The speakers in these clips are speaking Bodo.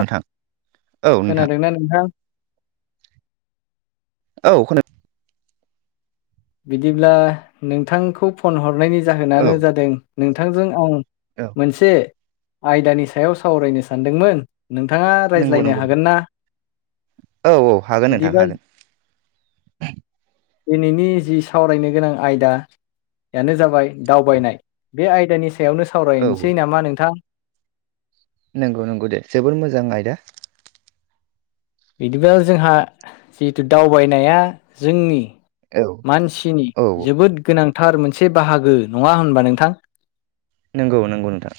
नोंथां औ नोंथां खोनादोंना नोंथां? औ खोना बिदिब्ला नोंथांखौ फन हरनायनि औ जाहोनानो जादों नोंथांजों आं औ मोनसे आयदानि सायाव सावरायनो सानदोंमोन। नोंथाङा नंगौ रायज्लायनो नंगौ हागोन नोंथां ना? औ औ हागोन नोंथां बिदिबा हागोन [unintelligible] दिनैनि जि सावरायनो गोनां आयदायानो जाबाय औ दावबायनाय बे आयदानि सा- सायावनो औ औ सावरायनोसै नामा नोंथां। नंगौ नंगौ दे जोबोर मोजां आयदा बिदिब्ला जोंहा जिहेथु दावबायनाया जोंनि औ मानसिनि औ जोबोद गोनांथि। थार मोनसे बाहागो नङा होनबा नोंथां? नंगौ नंगौ नोंथां।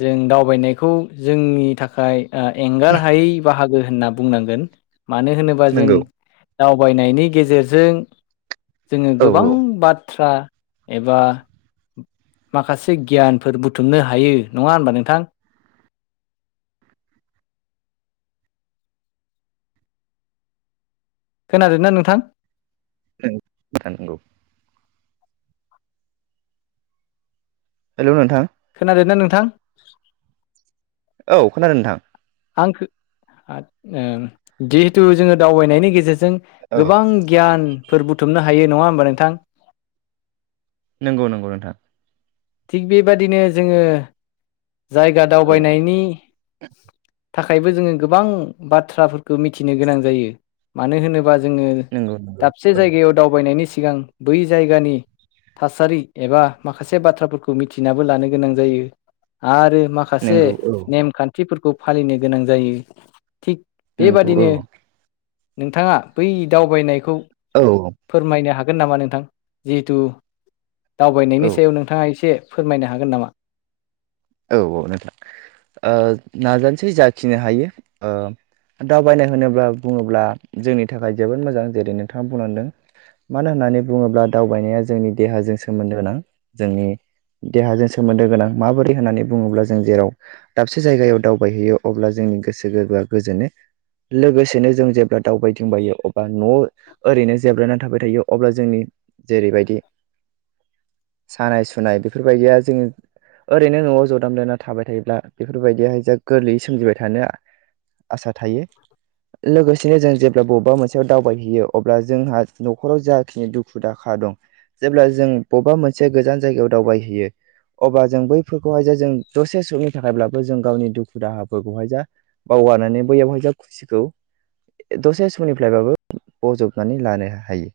जों दावबायनायखौ जोंनि थाखाय आ एंगार हायै बाहागो। बो होनना बुंनांगोन मानो होनोबा जों नंगौ दावबायनायनि गेजेरजों जोङो औ गोबां बाथ्रा एबा माखासे गियानफोर बुथुमनो हायो नङा होनबा नोंथां? खोनादों ना नोंथां? नों थां नंगौ। हेल' नोंथां। खोनादों ना नोंथां? औ खोनादों नोंथां। आंखौ जिहेथु जोङो दावबायनायनि गेजेरजों औ जों गोबां गियानफोर बुथुमनो हायो नङा होमबा नोंथां? नंगौ नंगौ नोंथां। थिग बेबादिनो जोङो जायगा औ दावबायनायनि थाखायबो जोङो गोबां बाथ्राफोरखौ मिथिनो गोनां जायो मानो होनोबा जों जोङो नंगौ नंगौ दाबसे औ जायगायाव दावबायनायनि सिगां बै जायगानि थासारि एबा माखासे बाथ्राफोरखौ मिथिनाबो लानो गोनां जायो। आरो माखासे नंगौ औ नेमखान्थिफोरखौ फालिनो गोनां जायो। थिग नंगौ औ बेबादिनो नोंथाङा बै दावबायनायखौ औ फोरमायनो हागोन नामा नोंथां जिहेथु दावबायनायनि सायाव नोंथाङा एसे फोरमायनो हागोन नामा? औ औ नोंथां ओ नाजानोसै जाखिनो हायो ओ दावबायनाय होनोब्ला बुङोब्ला जोंनि थाखाय जोबोद मोजां जेरै नोंथाङा बुंलांदों मानो होननानै बुङोब्ला दावबायनाया जोंनि देहाजों सोमोन्दो गोनां जोंनि देहाजों सोमोन्दो गोनां माबोरै होननानै बुङोब्ला जों जेराव दाबसे जायगायाव दावबायहैयो अब्ला जोंनि गोसो गोरबोआ गोजोनै लोगोसेनो जों जेब्ला दावबायथिंबायो अब्ला न' ओरैनो जेब्लायनानै थाबाय थायो अब्ला जोंनि जेरैबायदि [inaudible] सानाय सुनाय बेफोरबायदिया जोङो ओरैनो न'आव जदाम ब्लेना थाबाय थायोब्ला बेफोरबायदिहाय जा गोरलैयै सोमजिबाय थानो आसा थायो। लोगोसेनो जों जेब्ला बबेबा मोनसेयाव दावबायहैयो अब्ला जोंहा न'खराव जाखिनि दुखु दाहा दं जेब्ला जों बबेबा मोनसे गोजान जायायाव दावबाय हौयो अब्ला जों बै बेफोरखौहाय ज जों दसे समनि थाखायब्लाबो जों गावनि दुखु दाहाफोरखौहाय ज बावगारनानै बैयावहाय खुसिखौ दसे समनिफ्रायबाबो बजबनानै लानो हायो‌‌।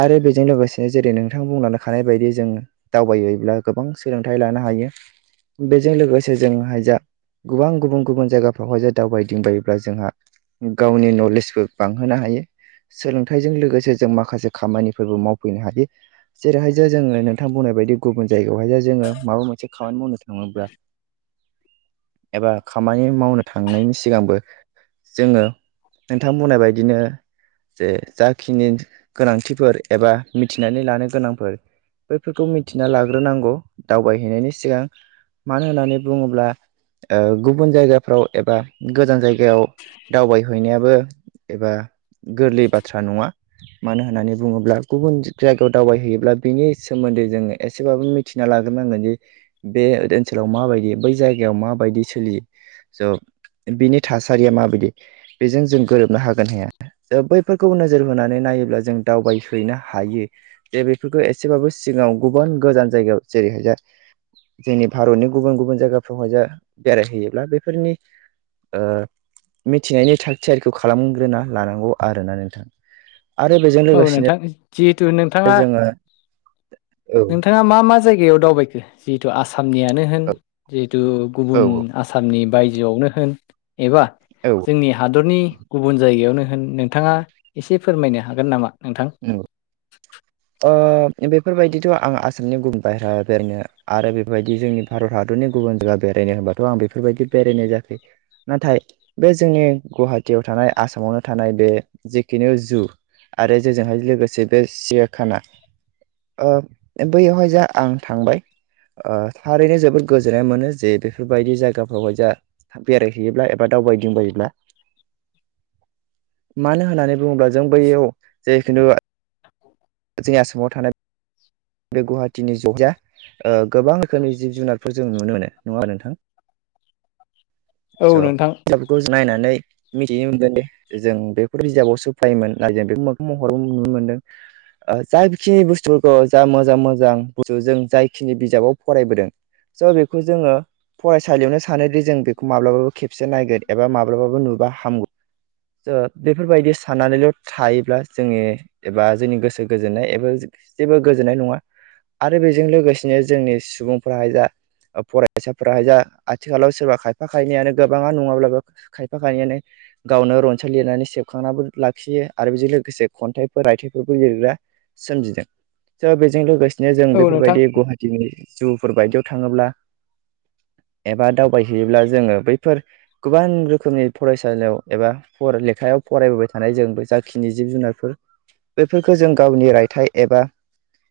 आरो बेजों लोगोसेनो जेरै नोंथां बुंलांखानाय बायदि जों दावबायोब्ला गोबां सोलोंथाइ लानो हायो। बेजों लोगोसे जोंहाय जा गोबां गुबुन गुबुन जायगाफ्रावहाय जों दावबायदिंबायोब्ला जोंहा गावनि नलेजबो बांहोनो हायो। सोलोंथाइजों लोगोसे जों माखासे खामानिफोरबो मावफैनो हायो। जेरैहाय जे जोङो नोंथां बुंनाय बायदि गुबुन जायगायावहाय जोङो माबा मोनसे [inaudible] [inaudible] एबा खामानि मावनो थांनायनि सिगांबो जोङो नोंथां बुंनाय बायदिनो जे जाखिनि गोनांथिफोर एबा मिथिनानै लानो गोनांफोर बैफोरखौ मिथिना लाग्रोनांगौ दावबायहैनायनि सिगां मानो होननानै बुङोब्ला गुबुन जायगाफ्राव एबा गोजान जायगायाव दावबायहैनायाबो एबा गोरलै बाथ्रा नङा। मानो होननानै बुङोब्ला गुबुन जायगायाव दावबायहैयोब्ला बिनि सोमोन्दै जोङो एसेबाबो मिथिनो लाग्रोनांगोन जे बे ओनसोलाव माबायदि बै जायगायाव माबायदि सोलियो जुग बिनि थासारिया माबायदि बेजों जों गोरोबनो हागोन ना हाया जों बैफोरखौ नोजोर होनानै न नायोब्ला जों दावबायहैनो हायो जे बेफोरखौ एसेबाबो सिगाङाव गुबुन गोजान जायगायाव जेरै जोंनि भारतनि गुबुन गुबुन जायगाफ्रावहाय जा बेरायहैयोब्ला बेफोरनि ओ मिथिनायनि थाग थियारिखौ खालामग्रोना लानांगौ आरोना नोंथां। आरो बेजों लोगोसेनो। जिहेतु नोंथाङा जोङो औ नोंथाङा मा मा जायगायाव दावबायखो? जिहेथु आसाम आसामनियानो होन जिहेतु औ गुबुन आसामनि बायजोआवनो होन एबा औ जोंनि हादरनि गुबुन जायगायावनो होन। नोंथाङा एसे फोरमायनो - हागोन नामा? नोंथां? नोंगौ ओ बे- बेफोरबायदिथ' आं आसामनि गुबुन बाहेरा बेरायनो आरो बेफोरबायदि जोंनि भारत हादरनि गुबुन जायगा बेरायनो होन होनबाथ' आं बेफोरबायदि बेरायनाय जायाखै। नाथाय बे जोंनि गुवाहाटियाव थानाय आसामावनो थानाय बे जेखिनि जु आरो जेजोंहाय लोगोसे बे सिराखाना ओ बैयावहाय जा आं थांबाय ओ थारैनो जोबोद गोजोननाय मोनो जे बेफोरबायदि जायगाफ्रावहाय जा बेरायहैयोब्ला एबा दावबायदिंबायोब्ला [inaudible] मानो होननानै बुङोब्ला जों बैयाव जे खिनु जोंनि आसामाव थानाय बे गुवाहाटीनि सायदजा गोबां रोखोमनि जिब जुनारफोर जों नुनो मोनो । नङा होनबा नोंथां? [inaudible] औ स नोंथां बेफोरखौ जों नायनानै मिथिनो मोनगोन दे जों बेखौ बिजाबआव सो फायोमोन ना जों बेखौ मोखां महराव नुनो मोनदों। जा बिखिनि बुस्थुफोरखौ जा मोजां मोजां बु जों जायखिनि बिजाबाव फरायबोदों स' बेखौ जोङो फरायसालियावनो सानोदि जों बेखौ माब्लाबाबो खेबसे नायगोन एबा माब्लाबाबो नुबा हामगौ बेफोरबायदि साननानैल' थायोब्ला जोनि एबा जोंनि गोसो गोजोननाय एबा जेबो गोजोननाय नङा । आरो बेजों लोगोसेनो जोंनि सुबुंफोराहाय जा फरायसाफ्रा जा आथिखालाव सोरबा खायफा खायनैानो गोबाङा नङाब्लाबो खायफा खायनैयानो गावनो रनसाय लिरनानै सेबखांनानैबो लाखियो आरो बेजों लोगोसे खन्थाइफोर रायथाइफोरबो लिरग्रा सोमजिदों स बेजों लोगोसेनो जों औ नोंथां बेफोरबायदि गुवाहाटिनि जुफोर बायदियाव थाङोब्ला [inaudible] एबा दावबायहैयोब्ला जोङो बैफोर गोबां रोखोमनि फरायसालियाव एबा फ लेखायाव फरायबोबाय थानाय जों जाखिनि जिब जुनारफोर बेफोरखौ जों गावनि रायथाइ एबा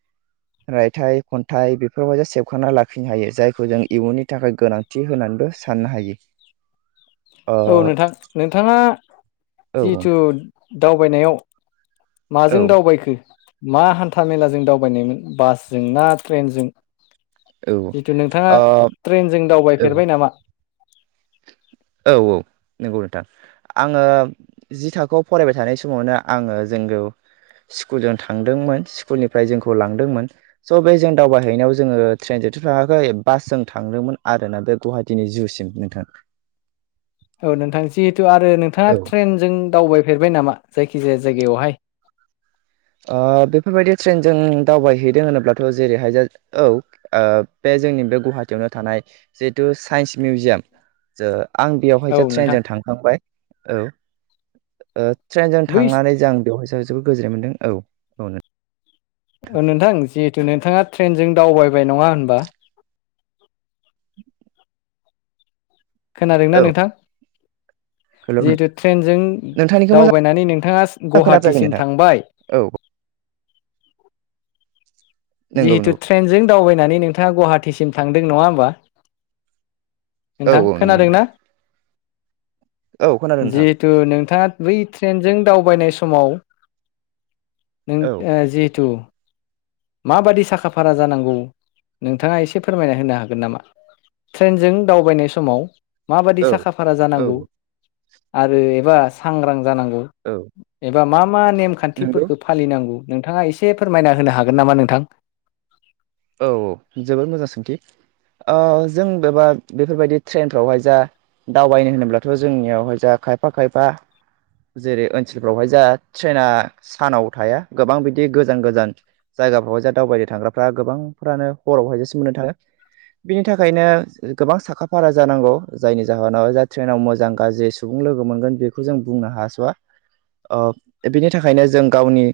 [inaudible] रायथाइ-खन्थाइ बेफोरबायदि सेबखांना लाखिनो हायो । जायखौ जों इयुननि थाखाय गोनांथि होनानैबो साननो हायो। [inaudible] ओ औ नोंथां । नोंथाङा औ जिथु नोंथां दावबायनायाव माजों औ दावबायखो? मा हान्था मेलाजों दावबायनायमोन बासजों ना ट्रेनजों? औ ओ जितु नोंथाङा ट्रेनजों औ दावबायफेरबाय नामा? औ औ नंगौ नोंथां आङो जि थाखोआव फरायबाय थानाय समावनो आङो जोंग स्कुल जों थांदोंमोन स्कुलनिफ्राय जोंखौ लांदोंमोन स' बे जों दावबायहैनायाव जोङो ट्रेनजों थ थाङाखै बासजों थांदोंमोन आरोना बे गुवाहाटिनि जुसिम नोंथां। औ नोंथां जिहेथु आरो नोंथाङा औ ट्रेनजों दावबायफेरबाय नामा जायखिजाया जायगायावहाय? ओ बेफोरबायदि ट्रेनजों दावबायहैदों होनोब्लाथ' जेरैहाय औ बे जोंनि बे गुवाहाटियावनो थानाय जिहेतु साइन्स मिउजियाम ज आं बेयावहाय औ जा नोंथां ट्रेनजों थांखांबाय औ ट्रेनजों बै थांनानै जों बेवहाय सायाव जोबोद गोजोननाय मोनदों औ औ औ नोंथां जिहेथु नोंथाङा ट्रेनजों दावबायबाय नङा होनबा? [inaudible] खोनादोंना औ नोंथां? हेल' जिहेथु ट्रेनजों नोंथांनिखौ मोजां दावबायनानै नोंथाङा खोनाफैयाखै गुवाहाटिसिम नोंथां थांबाय औ [inaudible] नंगौ जिहेतु नंगौ ट्रेनजों दावबायनानै नोंथाङा गुवाहाटिसिम थांदों नङा होमबा औ नोंथां औ नंगौ खोनादों नोंथां ना? औ खोनादों नोंथां जिहेथु नोंथाङा बै ट्रेनजों दावबायनाय समाव नों औ जिहेथु माबादि साखा फारा जानांगौ नोंथाङा एसे फोरमायना होनो हागोन नामा? ट्रेनजों दावबायनाय समाव मा बायदि औ साखा फारा औ जानांगौ आरो एबा सांग्रां जानांगौ औ एबा मा मा नंगौ नेमखान्थिफोरखौ फालिनांगौ नोंथाङा एसे फोरमायना होनो हा हागोन नामा नोंथां औ औ जोबोद मोजां सोंथि जों बेबा बेफोरबायदि ट्रेनफ्रावहाय जा दावबायनो होनोब्लाथ' जोंनियावहाय जाों खायफा खायफा जेरै ओनसोलफ्रावहाय जोंहा ट्रेना सानाव थाया गोबां बिदि गोजान गोजान जायगाफ्रावहाय दावबायनो थाग्राफ्रा गोबांफोरानो हरावहाय जसो मोननो थाङो बिनि थाखायनो गोबां साखा फारा जानांगौ जायनि जाहोनाव जा ट्रेनाव मोजां गाज्रि सुबुं लोग मोनगोन बे जों बुंनो हास'वा ओ बेनि थाखायनो जों गावनि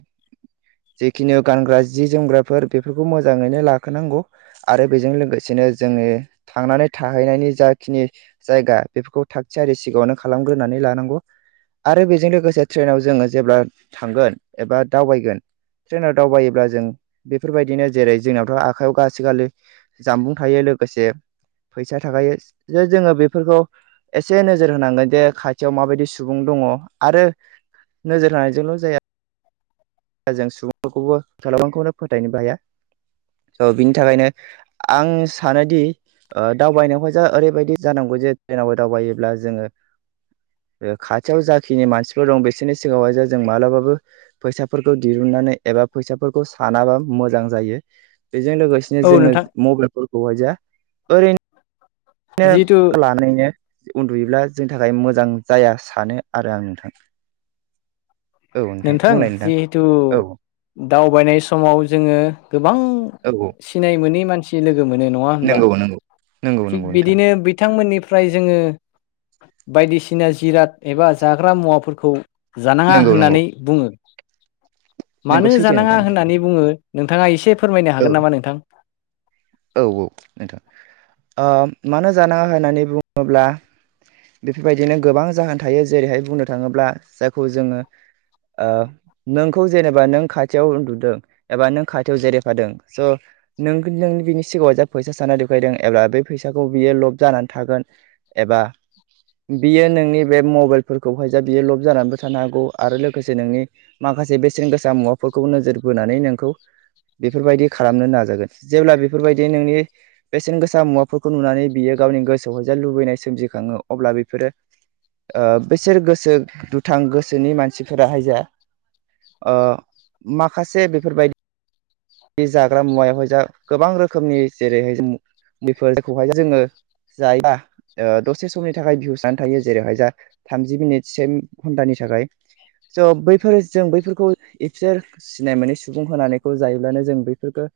जिखिनि गानग्रा जि जोमग्राफोर बेफोरखौ मोजां मोजाङैनो लाखोनांगौ आरो बेजों लोगोसेनो जोङो थांनानै थाहैनायनि जाखिनि जायगा बेफोरखौ थागथियारि सिगाङावनो खालामग्रोनानै लानांगौ आरो बेजों लोगोसे ट्रेनाव जोङो जेब्ला थांगोन एबा दावबायगोन ट्रेनाव दावबायोब्ला जों बेफोरबायदिनो जेरै जोंनावथ' आखाइयाव गासैखालि जामबुं थायो लोगोसे फैसा थाखायो जे जोङो बेफोरखौ एसे नोजोर होनांगोन जे खाथियाव माबायदि सुबुं दङ आरो नोजोर होनानायजोंल' जाया जों सुबुंफोरखौबो [unintelligible] फोथायनोबो हाया स' बिनि थाखायनो आं सानोदि दावबायनायावहाय जा ओरैबायदि जानांगौ जे ट्रेनावबो दावबायोब्ला जोङो खाथियाव जाखिनि मानसिफोर दं बिसोरनि सिगाङावहाय जे जों मालाबाबो फैसाफोरखौ दिरुन नानै एबा फैसाफोरखौ सानाबा मोजां जायो। बेजों लोगोसेनो औ जोङो नोंथां मबाइलफोरखौहाय जा ओरैनो जिहेथु बिनो लानायनो उन्दुयोब्ला जोंनि थाखाय मोजां जाया सानो आरो आं नोंथां नोंथां जिहेथु औ दावबायनाय समाव जोङो गोबां औ औ सिनाय मोनै मानसि लोगो मोनो नङा होनबा नंगौ नंगौ नंगौ थिग नंगौ नोंथां बिदिनो बिथांमोननि -फ्राय जोङो बायदिसिना जिराद एबा जाग्रा मुवाफोरखौ जानाङा नंगौ नंगौ होननानै बुङो। नोंगौ मानो सैथो जानाङा नोंथां होननानै बुङो नोंथाङा एसे फोरमायनो औ हागोन नामा नोंथां? औ औ नोंथां ओ मानो जानाङा होननानै बुङोब्ला बेफोरबायदिनो गोबां जाहोन थायो जेरैहाय बुंनो थाङोब्ला जायखौ जोङो ओ नोंखौ जेनेबा नों खाथियाव उन्दुदों एबा नों खाथियाव जेरायफादों स' नों नोंनि बेनि सिगाङाव जा फैसा साना देखायदों एब्ला बे फैसाखौ बियो लब जानानै थागोन एबा बियो नोंनि बे मबाइलफोरखौहाय जा बियो लब जानानैबो थानो हागौ आरो लोगोसे नोंनि माख माखासे बेसेन गोसा मुवाफोरखौ नोजोर बोनानै नोंखौ बेफोरबायदि खालामनो नाजागोन जेब्ला बे बेफोरबायदि नोंनि बेसेन गोसा मुवाफोरखौ नुनानै बियो गावनि गोसोआव जा लुबैनाय सोमजिखाङो अब्ला बिफोरो ओ बिसोर गोसो दुथां गोसोनि मानसिफोराहाय जा ओ माखासे बेफोरबायदि बे जाग्रा मुवायावहाय जा गोबां रोखोमनि जेरैहाय [unintelligible] खौहाय जोङो [unintelligible] ओ दसे समनि थाखाय भिउस जानानै थायो जेरैहाय जा थामजि मिनिट से घन्टानि थाखाय स' बैफोर जों बैफोरखौ एबसार सिनाय मोनै सुबुं होलांनायखौ जायोब्लानो जों बेफोरखो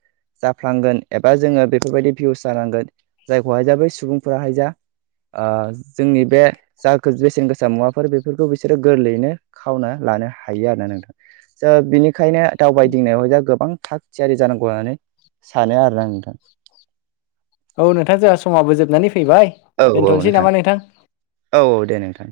जाफ्लांगोन एबा जोङो बेफोरबायदि भिउस जानांगोन जायखौहाय जा बै सुबुंफोराहाय जा आ जोंनि बे जा बेसेन गोसा मुवाफोर बेफोरखौ बिसोरो गोरलैयैनो खावना लानो हायो आरोना नोंथां स' बिनिखायनो दावबायदिंनायाव जा गोबां थाग थियारि जानांगौ होननानै सानो आरोना आं नोंथां। औ नोंथां जोंहा समाबो जोबनानै फै फैबाय औ औ दोनथ'नोसै नामा नोंथां? औ औ दे नोंथां